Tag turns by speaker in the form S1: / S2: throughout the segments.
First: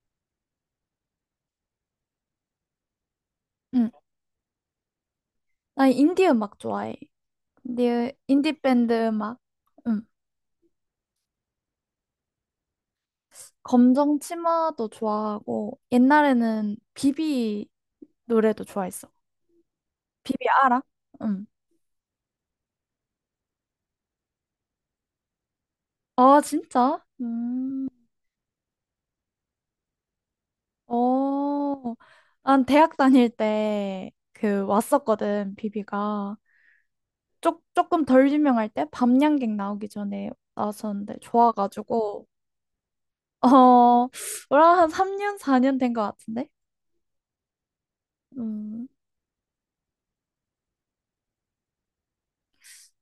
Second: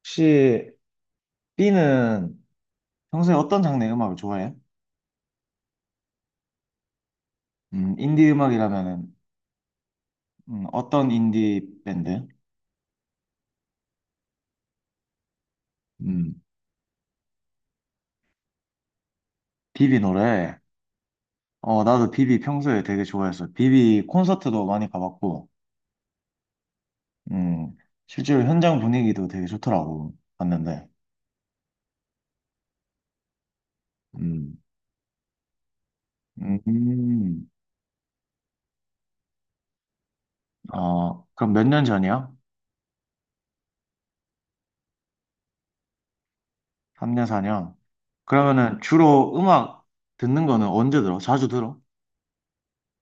S1: 혹시 B는 평소에 어떤
S2: 응.
S1: 장르의 음악을 좋아해?
S2: 나 인디 음악 좋아해. 인디,
S1: 인디
S2: 인디 밴드
S1: 음악이라면은?
S2: 음악. 응.
S1: 어떤 인디 밴드?
S2: 검정 치마도 좋아하고,
S1: 음,
S2: 옛날에는 비비 노래도 좋아했어.
S1: 비비
S2: 비비
S1: 노래.
S2: 알아? 응.
S1: 어, 나도 비비 평소에 되게 좋아했어. 비비 콘서트도 많이 가봤고,
S2: 아, 진짜?
S1: 음,
S2: 음.
S1: 실제로 현장 분위기도 되게 좋더라고 봤는데.
S2: 어. 난 대학 다닐 때
S1: 음.
S2: 그 왔었거든, 비비가.
S1: 음.
S2: 조금 덜 유명할 때 밤양갱 나오기 전에 나왔었는데
S1: 어, 그럼 몇 년
S2: 좋아가지고.
S1: 전이야?
S2: 어, 뭐라 한 3년, 4년 된 것 같은데?
S1: 3년, 4년? 그러면은
S2: 음.
S1: 주로 음악 듣는 거는 언제 들어? 자주 들어?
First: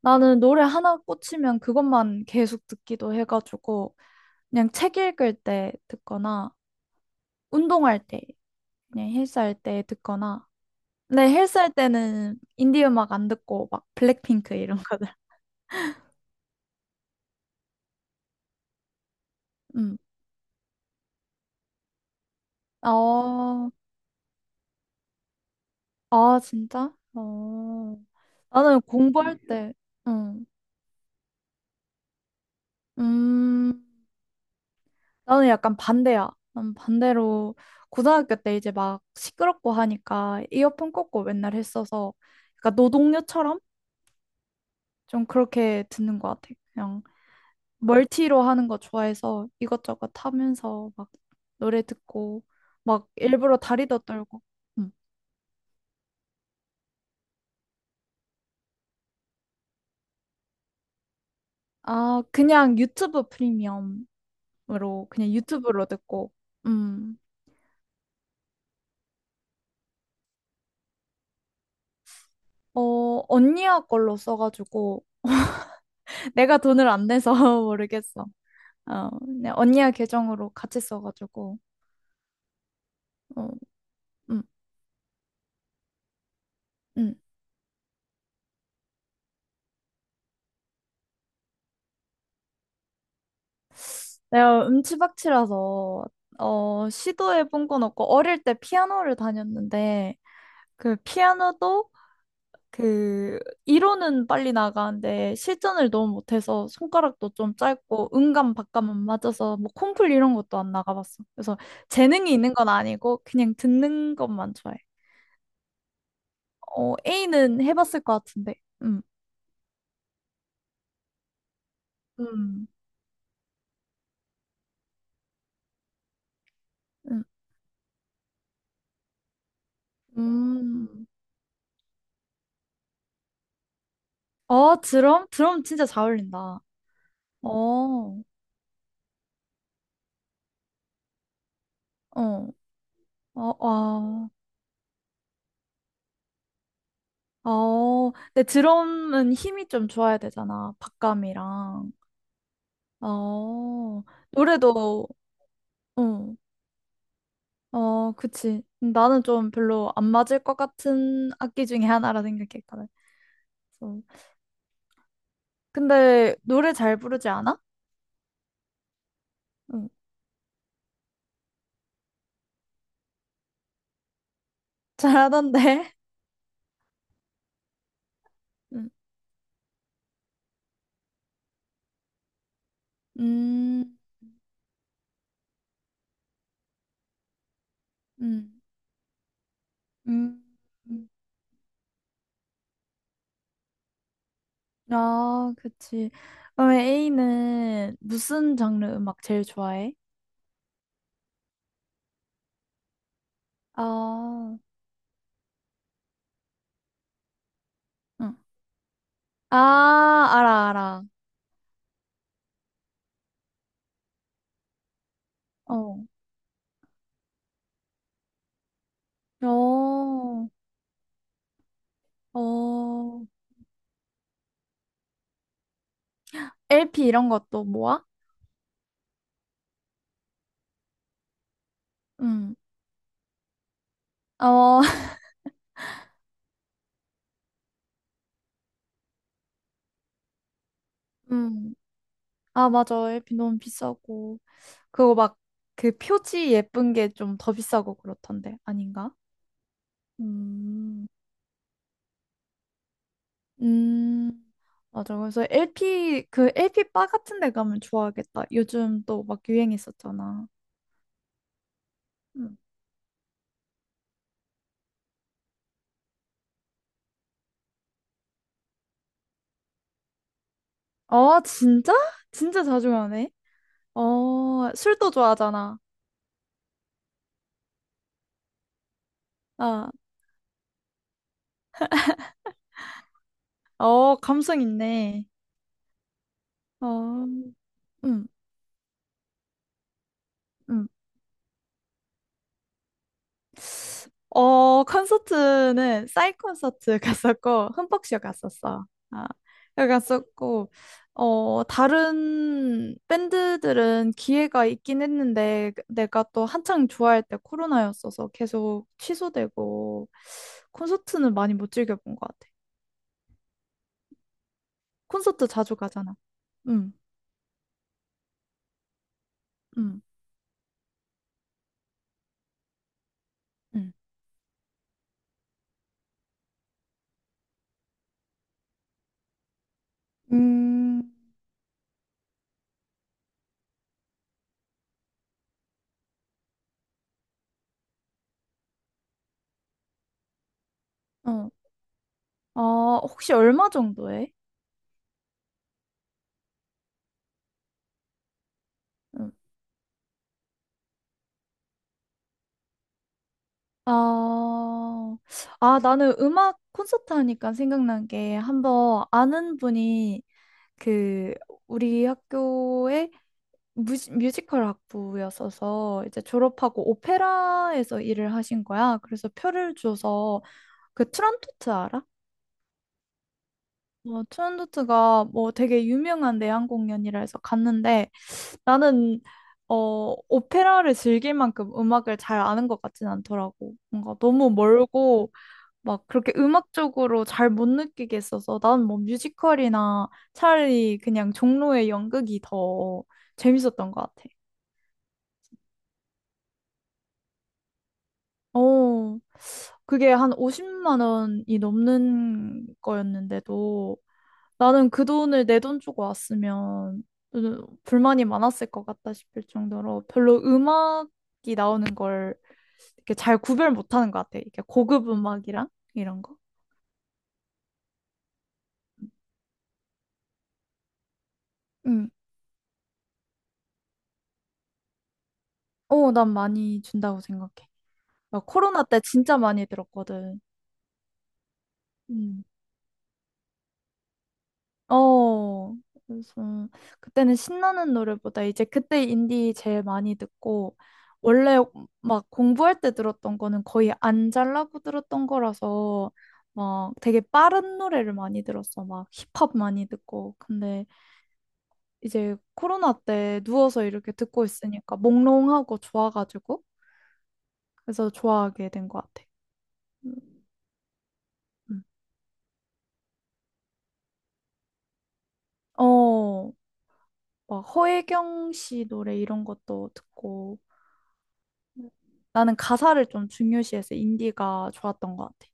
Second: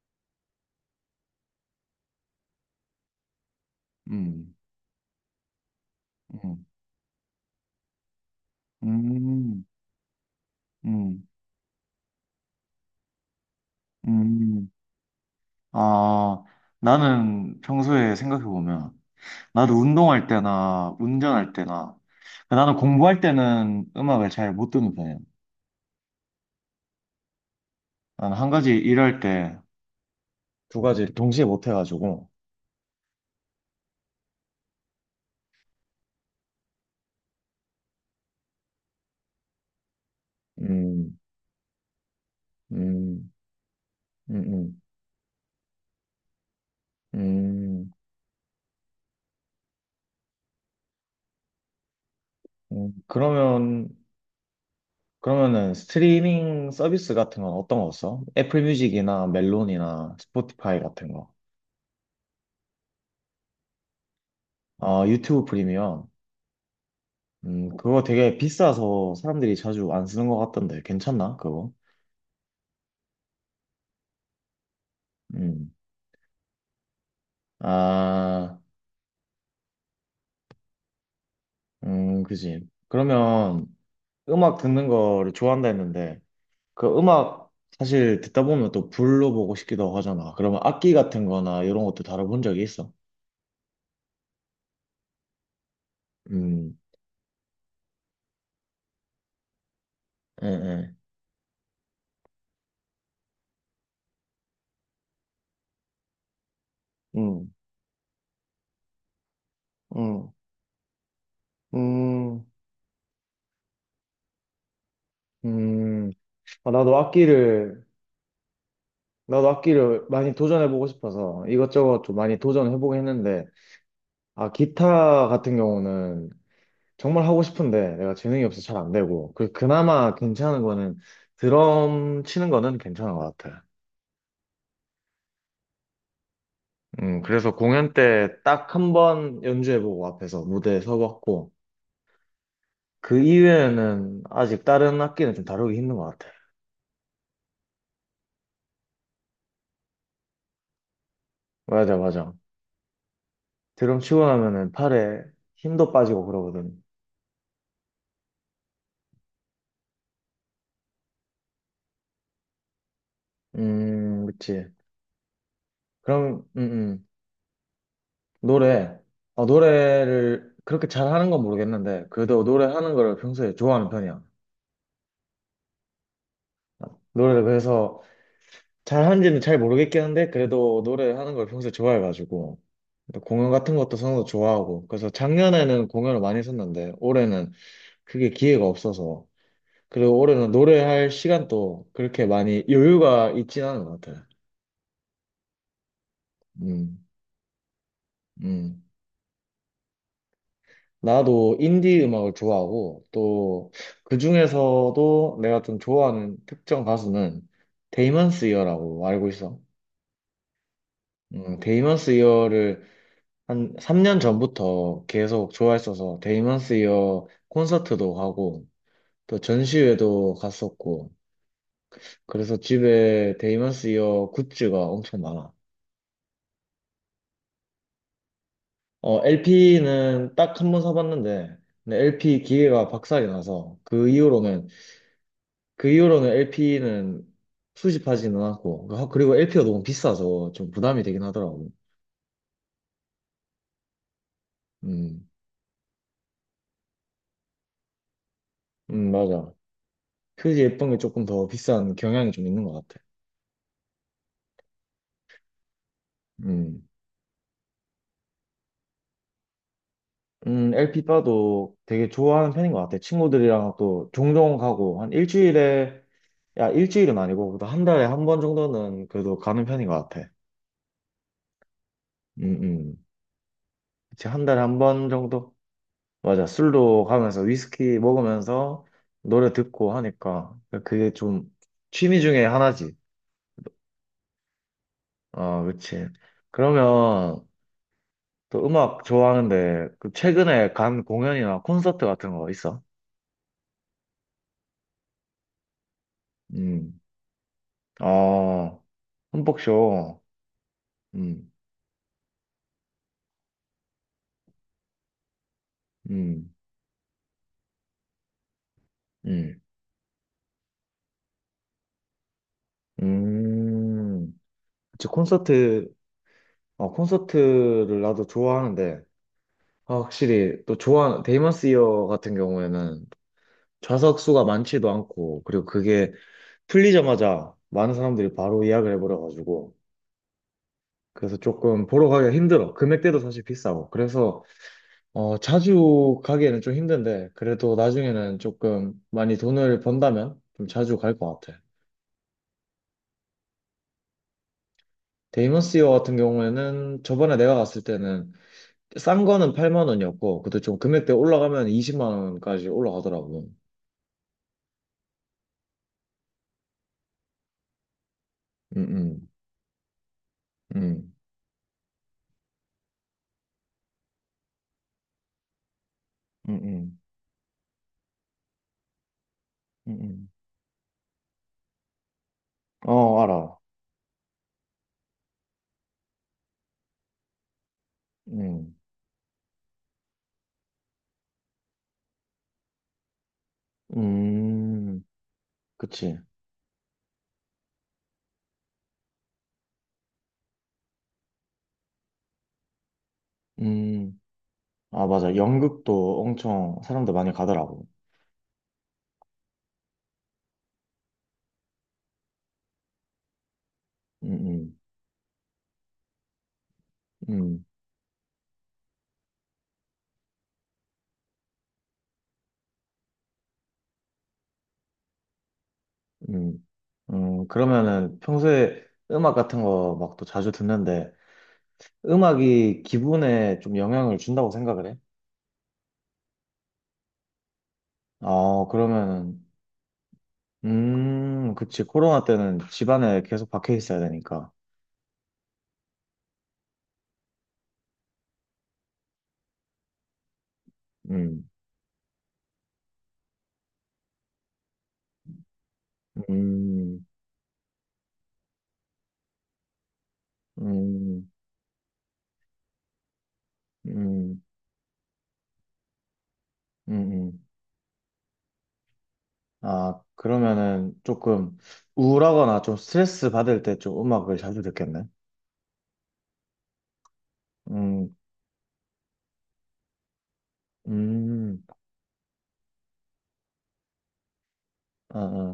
S2: 나는 노래 하나 꽂히면 그것만 계속 듣기도 해가지고
S1: 음.
S2: 그냥 책 읽을 때 듣거나
S1: 음.
S2: 운동할 때 그냥 헬스할
S1: 음.
S2: 때 듣거나
S1: 음.
S2: 근데 헬스할 때는 인디 음악 안 듣고 막 블랙핑크
S1: 음.
S2: 이런 거들.
S1: 아, 나는 평소에 생각해보면, 나도
S2: 음.
S1: 운동할 때나, 운전할 때나, 그 나는 공부할
S2: 어,
S1: 때는 음악을 잘 못 듣는 편이야.
S2: 아 진짜? 어.
S1: 나는 한 가지
S2: 나는
S1: 일할
S2: 공부할
S1: 때,
S2: 때. 음.
S1: 두 가지 동시에 못 해가지고.
S2: 음. 나는 약간 반대야. 난 반대로 고등학교 때 이제 막 시끄럽고 하니까 이어폰
S1: 음.
S2: 꽂고 맨날 했어서 그러니까
S1: 음.
S2: 노동요처럼
S1: 음. 음.
S2: 좀 그렇게 듣는 것 같아. 그냥
S1: 음.
S2: 멀티로 하는 거 좋아해서 이것저것 하면서 막 노래 듣고
S1: 음.
S2: 막 일부러
S1: 그러면,
S2: 다리도 떨고. 음.
S1: 그러면은 스트리밍 서비스 같은 건 어떤 거 써? 애플 뮤직이나 멜론이나 스포티파이 같은 거.
S2: 아, 그냥 유튜브 프리미엄으로.
S1: 아,
S2: 그냥
S1: 유튜브
S2: 유튜브로
S1: 프리미엄.
S2: 듣고. 음.
S1: 그거 되게 비싸서 사람들이 자주 안 쓰는 것 같던데, 괜찮나, 그거?
S2: 어, 언니야 걸로 써가지고
S1: 음.
S2: 내가 돈을 안 내서 모르겠어.
S1: 아.
S2: 어, 그냥 언니야 계정으로 같이 써가지고.
S1: 그지.
S2: 어,
S1: 그러면
S2: 음,
S1: 음악 듣는 거를 좋아한다 했는데, 그
S2: 음.
S1: 음악 사실 듣다 보면 또 불러보고 싶기도 하잖아. 그러면 악기 같은 거나 이런 것도 다뤄본 적이 있어?
S2: 내가 음치박치라서
S1: 음.
S2: 어, 시도해본 건 없고, 어릴 때 피아노를 다녔는데,
S1: 예, 예.
S2: 그 피아노도 그 이론은 빨리 나가는데 실전을 너무 못해서 손가락도
S1: 음.
S2: 좀 짧고 음감 박감 안 맞아서 뭐 콩쿨
S1: 음.
S2: 이런 것도 안 나가봤어. 그래서 재능이
S1: 음.
S2: 있는 건 아니고 그냥 듣는 것만 좋아해.
S1: 음. 아,
S2: 어,
S1: 나도
S2: A는
S1: 악기를,
S2: 해봤을 것 같은데. 음,
S1: 많이 도전해보고 싶어서 이것저것 좀 많이
S2: 음,
S1: 도전해보긴 했는데, 아, 기타 같은 경우는
S2: 음,
S1: 정말 하고 싶은데 내가 재능이 없어서 잘 안 되고 그나마 괜찮은 거는
S2: 음.
S1: 드럼 치는 거는 괜찮은 것 같아.
S2: 어, 드럼? 드럼 진짜 잘 어울린다. 어,
S1: 그래서 공연
S2: 어,
S1: 때 딱 한 번 연주해보고 앞에서 무대에 서봤고
S2: 어,
S1: 그 이외에는
S2: 어,
S1: 아직 다른 악기는 좀 다루기 힘든 것 같아.
S2: 어. 근데 드럼은 힘이 좀 좋아야 되잖아. 박감이랑.
S1: 맞아, 맞아. 드럼
S2: 어,
S1: 치고 나면은
S2: 노래도,
S1: 팔에 힘도 빠지고
S2: 응,
S1: 그러거든.
S2: 어, 그치. 나는 좀 별로 안 맞을 것 같은 악기 중에 하나라 생각했거든. 그래서
S1: 그치.
S2: 근데
S1: 그럼 음,
S2: 노래 잘
S1: 음.
S2: 부르지 않아?
S1: 노래 어,
S2: 응,
S1: 노래를 그렇게 잘하는 건 모르겠는데 그래도 노래하는 거를 평소에 좋아하는 편이야.
S2: 잘하던데.
S1: 노래를 그래서 잘하는지는 잘 모르겠긴 한데 그래도 노래를 하는 걸 평소에 좋아해가지고 또
S2: 응,
S1: 공연 같은 것도 선호도 좋아하고 그래서 작년에는 공연을 많이 했었는데 올해는 그게
S2: 음,
S1: 기회가 없어서 그리고
S2: 음.
S1: 올해는
S2: 음.
S1: 노래할 시간도 그렇게 많이 여유가 있진 않은 것 같아요.
S2: 아, 그치. 그럼
S1: 음.
S2: A는 무슨
S1: 음.
S2: 장르 음악 제일 좋아해?
S1: 나도 인디 음악을 좋아하고 또
S2: 아,
S1: 그중에서도 내가 좀 좋아하는 특정 가수는
S2: 응.
S1: 데이먼스 이어라고 알고
S2: 아,
S1: 있어.
S2: 알아, 알아.
S1: 데이먼스 이어를 한 3년 전부터 계속
S2: 어,
S1: 좋아했어서 데이먼스 이어 콘서트도 가고 또 전시회도
S2: 어,
S1: 갔었고 그래서
S2: 어.
S1: 집에 데이먼스 이어 굿즈가 엄청 많아.
S2: LP 이런 것도 모아?
S1: 어, LP는 딱 한 번 사봤는데 근데 LP
S2: 응.
S1: 기계가 박살이 나서 그 이후로는.
S2: 어,
S1: LP는 수집하지는 않고 그리고 LP가 너무 비싸서 좀 부담이 되긴 하더라고.
S2: 음. 아, 맞아. 에 p 너무 비싸고. 그거
S1: 음.
S2: 막, 그 표지 예쁜 게 좀 더 비싸고 그렇던데. 아닌가?
S1: 맞아. 표지 예쁜 게
S2: 음,
S1: 조금 더 비싼 경향이 좀 있는 것 같아.
S2: 음, 맞아. 그래서 LP, 그
S1: 음.
S2: LP 바 같은 데 가면 좋아하겠다. 요즘 또 막 유행했었잖아.
S1: LP 바도 되게 좋아하는
S2: 음.
S1: 편인 것 같아. 친구들이랑 또 종종 가고, 한 일주일에, 야, 일주일은 아니고, 그래도 한 달에 한 번 정도는 그래도 가는 편인 것 같아.
S2: 어, 진짜?
S1: 음.
S2: 진짜 자주
S1: 음.
S2: 가네.
S1: 그치, 한 달에
S2: 어,
S1: 한 번
S2: 술도
S1: 정도?
S2: 좋아하잖아.
S1: 맞아. 술도 가면서 위스키 먹으면서 노래
S2: 아,
S1: 듣고 하니까. 그게 좀 취미 중에 하나지.
S2: 어, 감성 있네.
S1: 어, 그치.
S2: 어,
S1: 그러면
S2: 음,
S1: 또 음악 좋아하는데, 그 최근에
S2: 음.
S1: 간 공연이나 콘서트 같은 거 있어?
S2: 어, 콘서트는 싸이 콘서트
S1: 음,
S2: 갔었고 흠뻑쇼
S1: 어,
S2: 갔었어. 아, 여기
S1: 흠뻑쇼.
S2: 갔었고
S1: 음.
S2: 어, 다른 밴드들은 기회가 있긴 했는데 내가 또
S1: 음.
S2: 한창 좋아할 때 코로나였어서 계속
S1: 음.
S2: 취소되고 콘서트는 많이 못 즐겨본 것 같아.
S1: 음. 그치,
S2: 콘서트 자주
S1: 콘서트,
S2: 가잖아.
S1: 어,
S2: 응,
S1: 콘서트를 나도 좋아하는데, 아,
S2: 응,
S1: 확실히, 데이먼스 이어 같은 경우에는
S2: 응.
S1: 좌석 수가 많지도 않고, 그리고 그게 풀리자마자 많은 사람들이 바로 예약을 해버려가지고,
S2: 음,
S1: 그래서 조금 보러 가기가 힘들어. 금액대도 사실 비싸고. 그래서, 자주 가기에는 좀 힘든데, 그래도 나중에는 조금 많이 돈을 번다면 좀 자주 갈 것
S2: 어,
S1: 같아.
S2: 어, 혹시 얼마 정도 해?
S1: 데이먼스 이어 같은 경우에는 저번에 내가 갔을 때는 싼 거는 8만 원이었고, 그때 좀 금액대 올라가면 20만 원까지 올라가더라고.
S2: 아, 아, 나는 음악 콘서트 하니까 생각난 게
S1: 응,
S2: 한번
S1: 응,
S2: 아는 분이
S1: 응,
S2: 그 우리 학교의 뮤지컬 학부였어서 이제
S1: 응,
S2: 졸업하고
S1: 응,
S2: 오페라에서 일을 하신 거야. 그래서 표를
S1: 응.
S2: 줘서 그 트란토트 알아?
S1: 어, 알아.
S2: 어, 트란토트가 뭐 되게 유명한 내한 공연이라 해서 갔는데
S1: 응.
S2: 나는 오페라를 즐길 만큼 음악을 잘 아는 것 같진 않더라고. 뭔가 너무
S1: 음,
S2: 멀고 막
S1: 그치.
S2: 그렇게 음악적으로 잘 못 느끼게 했어서 난 뭐 뮤지컬이나 차라리 그냥 종로의 연극이 더 재밌었던 것
S1: 음,
S2: 같아.
S1: 아, 맞아. 연극도 엄청 사람들 많이 가더라고.
S2: 어, 그게 한 50만 원이 넘는 거였는데도
S1: 응, 응,
S2: 나는 그 돈을 내 돈 주고 왔으면
S1: 응,
S2: 불만이 많았을 것 같다 싶을 정도로 별로 음악이 나오는 걸 이렇게 잘 구별 못하는 것 같아. 이렇게 고급 음악이랑 이런 거.
S1: 응. 그러면은 평소에
S2: 응.
S1: 음악 같은 거 막 또 자주 듣는데,
S2: 응.
S1: 음악이 기분에 좀 영향을 준다고 생각을 해?
S2: 어, 난 많이 준다고 생각해. 나
S1: 아,
S2: 코로나 때 진짜
S1: 그러면은,
S2: 많이 들었거든.
S1: 그치. 코로나
S2: 음.
S1: 때는 집안에 계속 박혀 있어야 되니까.
S2: 어, 그래서 그때는 신나는 노래보다 이제 그때 인디 제일 많이 듣고
S1: 음.
S2: 원래 막 공부할 때 들었던 거는 거의 안 잘라고 들었던 거라서 막
S1: 음.
S2: 되게 빠른 노래를 많이 들었어. 막 힙합 많이 듣고. 근데
S1: 음.
S2: 이제 코로나 때 누워서 이렇게
S1: 음.
S2: 듣고 있으니까 몽롱하고 좋아가지고
S1: 음. 음.
S2: 그래서 좋아하게 된 것 같아.
S1: 아,
S2: 음.
S1: 그러면은 조금
S2: 음.
S1: 우울하거나 좀 스트레스 받을 때 좀 음악을 자주 듣겠네.
S2: 어, 막
S1: 음,
S2: 허혜경 씨 노래 이런 것도 듣고
S1: 음,
S2: 나는 가사를 좀 중요시해서 인디가 좋았던
S1: 아,
S2: 것 같아.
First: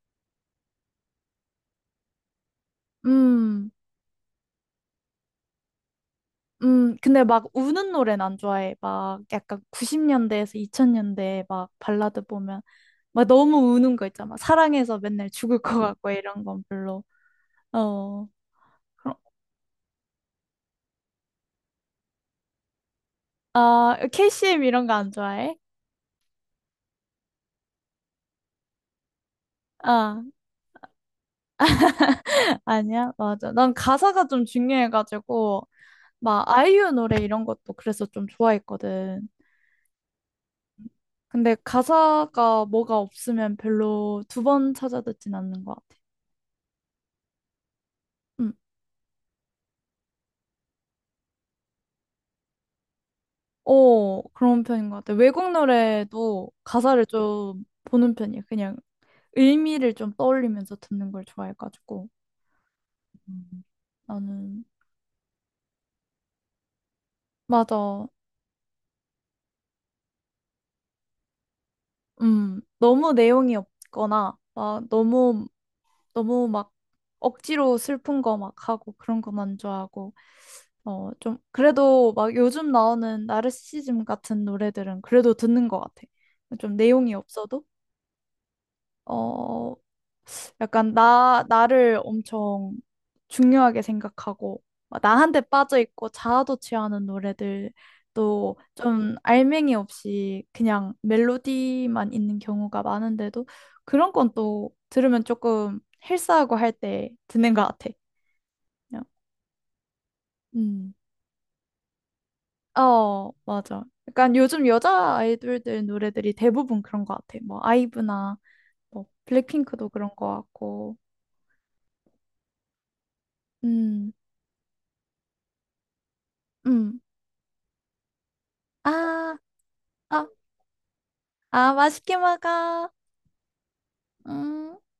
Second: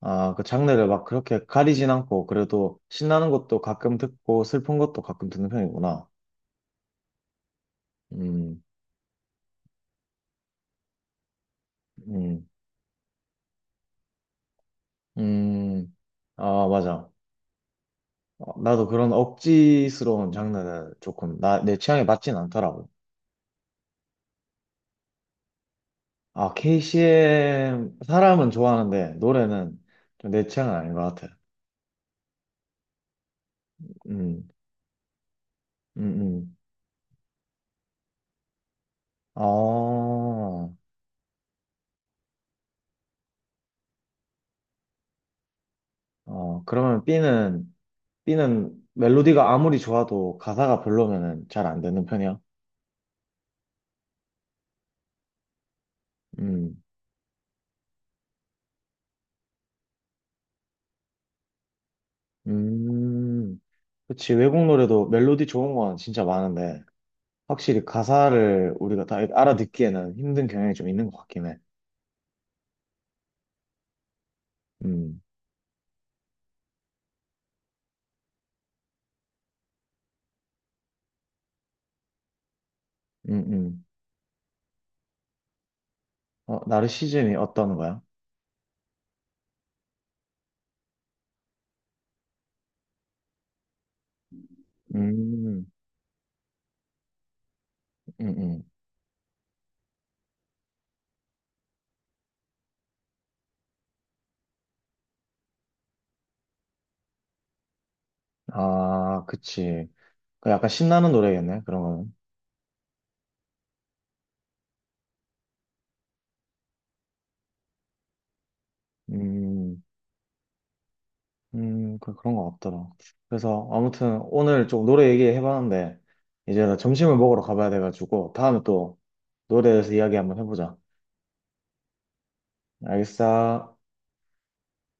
S1: 아, 아, 그 장르를 막 그렇게 가리진 않고, 그래도 신나는 것도
S2: 음,
S1: 가끔 듣고, 슬픈 것도 가끔 듣는 편이구나.
S2: 근데 막 우는 노래는 안
S1: 음,
S2: 좋아해. 막 약간 90년대에서 2000년대 막 발라드
S1: 음,
S2: 보면 막 너무 우는 거 있잖아. 막 사랑해서 맨날 죽을 것
S1: 음,
S2: 같고 이런 건
S1: 아,
S2: 별로.
S1: 맞아.
S2: 어,
S1: 어, 나도 그런
S2: 그럼,
S1: 억지스러운 장르는 조금 내 취향에 맞진 않더라고.
S2: 아, KCM 이런 거 안 좋아해?
S1: 아, KCM 사람은 좋아하는데 노래는
S2: 아,
S1: 좀 내 취향은 아닌 것 같아.
S2: 아니야? 맞아. 난 가사가 좀
S1: 음.
S2: 중요해가지고
S1: 음.
S2: 막
S1: 음.
S2: 아이유 노래 이런 것도 그래서 좀 좋아했거든.
S1: 어,
S2: 근데 가사가 뭐가 없으면 별로 두 번 찾아 듣진 않는 것 같아.
S1: 어, 그러면 B는
S2: 음.
S1: 멜로디가 아무리 좋아도 가사가 별로면은 잘 안 듣는 편이야.
S2: 어, 그런 편인 것 같아. 외국 노래도
S1: 음.
S2: 가사를 좀 보는 편이야. 그냥 의미를 좀 떠올리면서 듣는 걸 좋아해가지고.
S1: 음.
S2: 음.
S1: 그치, 외국
S2: 나는,
S1: 노래도 멜로디 좋은 건 진짜 많은데 확실히
S2: 맞아.
S1: 가사를 우리가 다 알아듣기에는 힘든 경향이 좀 있는 것 같긴 해.
S2: 너무 내용이 없거나, 막
S1: 음.
S2: 너무, 너무 막 억지로 슬픈 거 막 하고 그런 거만 좋아하고. 어, 좀, 그래도 막 요즘 나오는
S1: 음. 음.
S2: 나르시즘 같은 노래들은 그래도 듣는 것 같아.
S1: 어,
S2: 좀 내용이
S1: 나르시즘이
S2: 없어도,
S1: 어떤 거야?
S2: 어, 약간 나를 엄청 중요하게 생각하고, 막 나한테
S1: 음.
S2: 빠져있고 자아도 취하는
S1: 음.
S2: 노래들도
S1: 음.
S2: 좀 알맹이 없이 그냥 멜로디만 있는 경우가 많은데도 그런 건 또 들으면 조금 헬스하고 할 때 듣는 것 같아. 그냥,
S1: 아, 그치. 그 약간
S2: 음.
S1: 신나는 노래겠네, 그런 거는.
S2: 어, 맞아. 약간 요즘 여자 아이돌들 노래들이 대부분 그런 것 같아. 뭐, 아이브나, 뭐,
S1: 음.
S2: 블랙핑크도 그런 것 같고.
S1: 음. 그런 거 같더라. 그래서
S2: 음,
S1: 아무튼 오늘 좀 노래 얘기해봤는데, 이제 나
S2: 음.
S1: 점심을 먹으러 가봐야 돼가지고, 다음에 또
S2: 아,
S1: 노래에 대해서 이야기
S2: 아,
S1: 한번 해보자.
S2: 아, 맛있게 먹어.
S1: 알겠어.
S2: 음.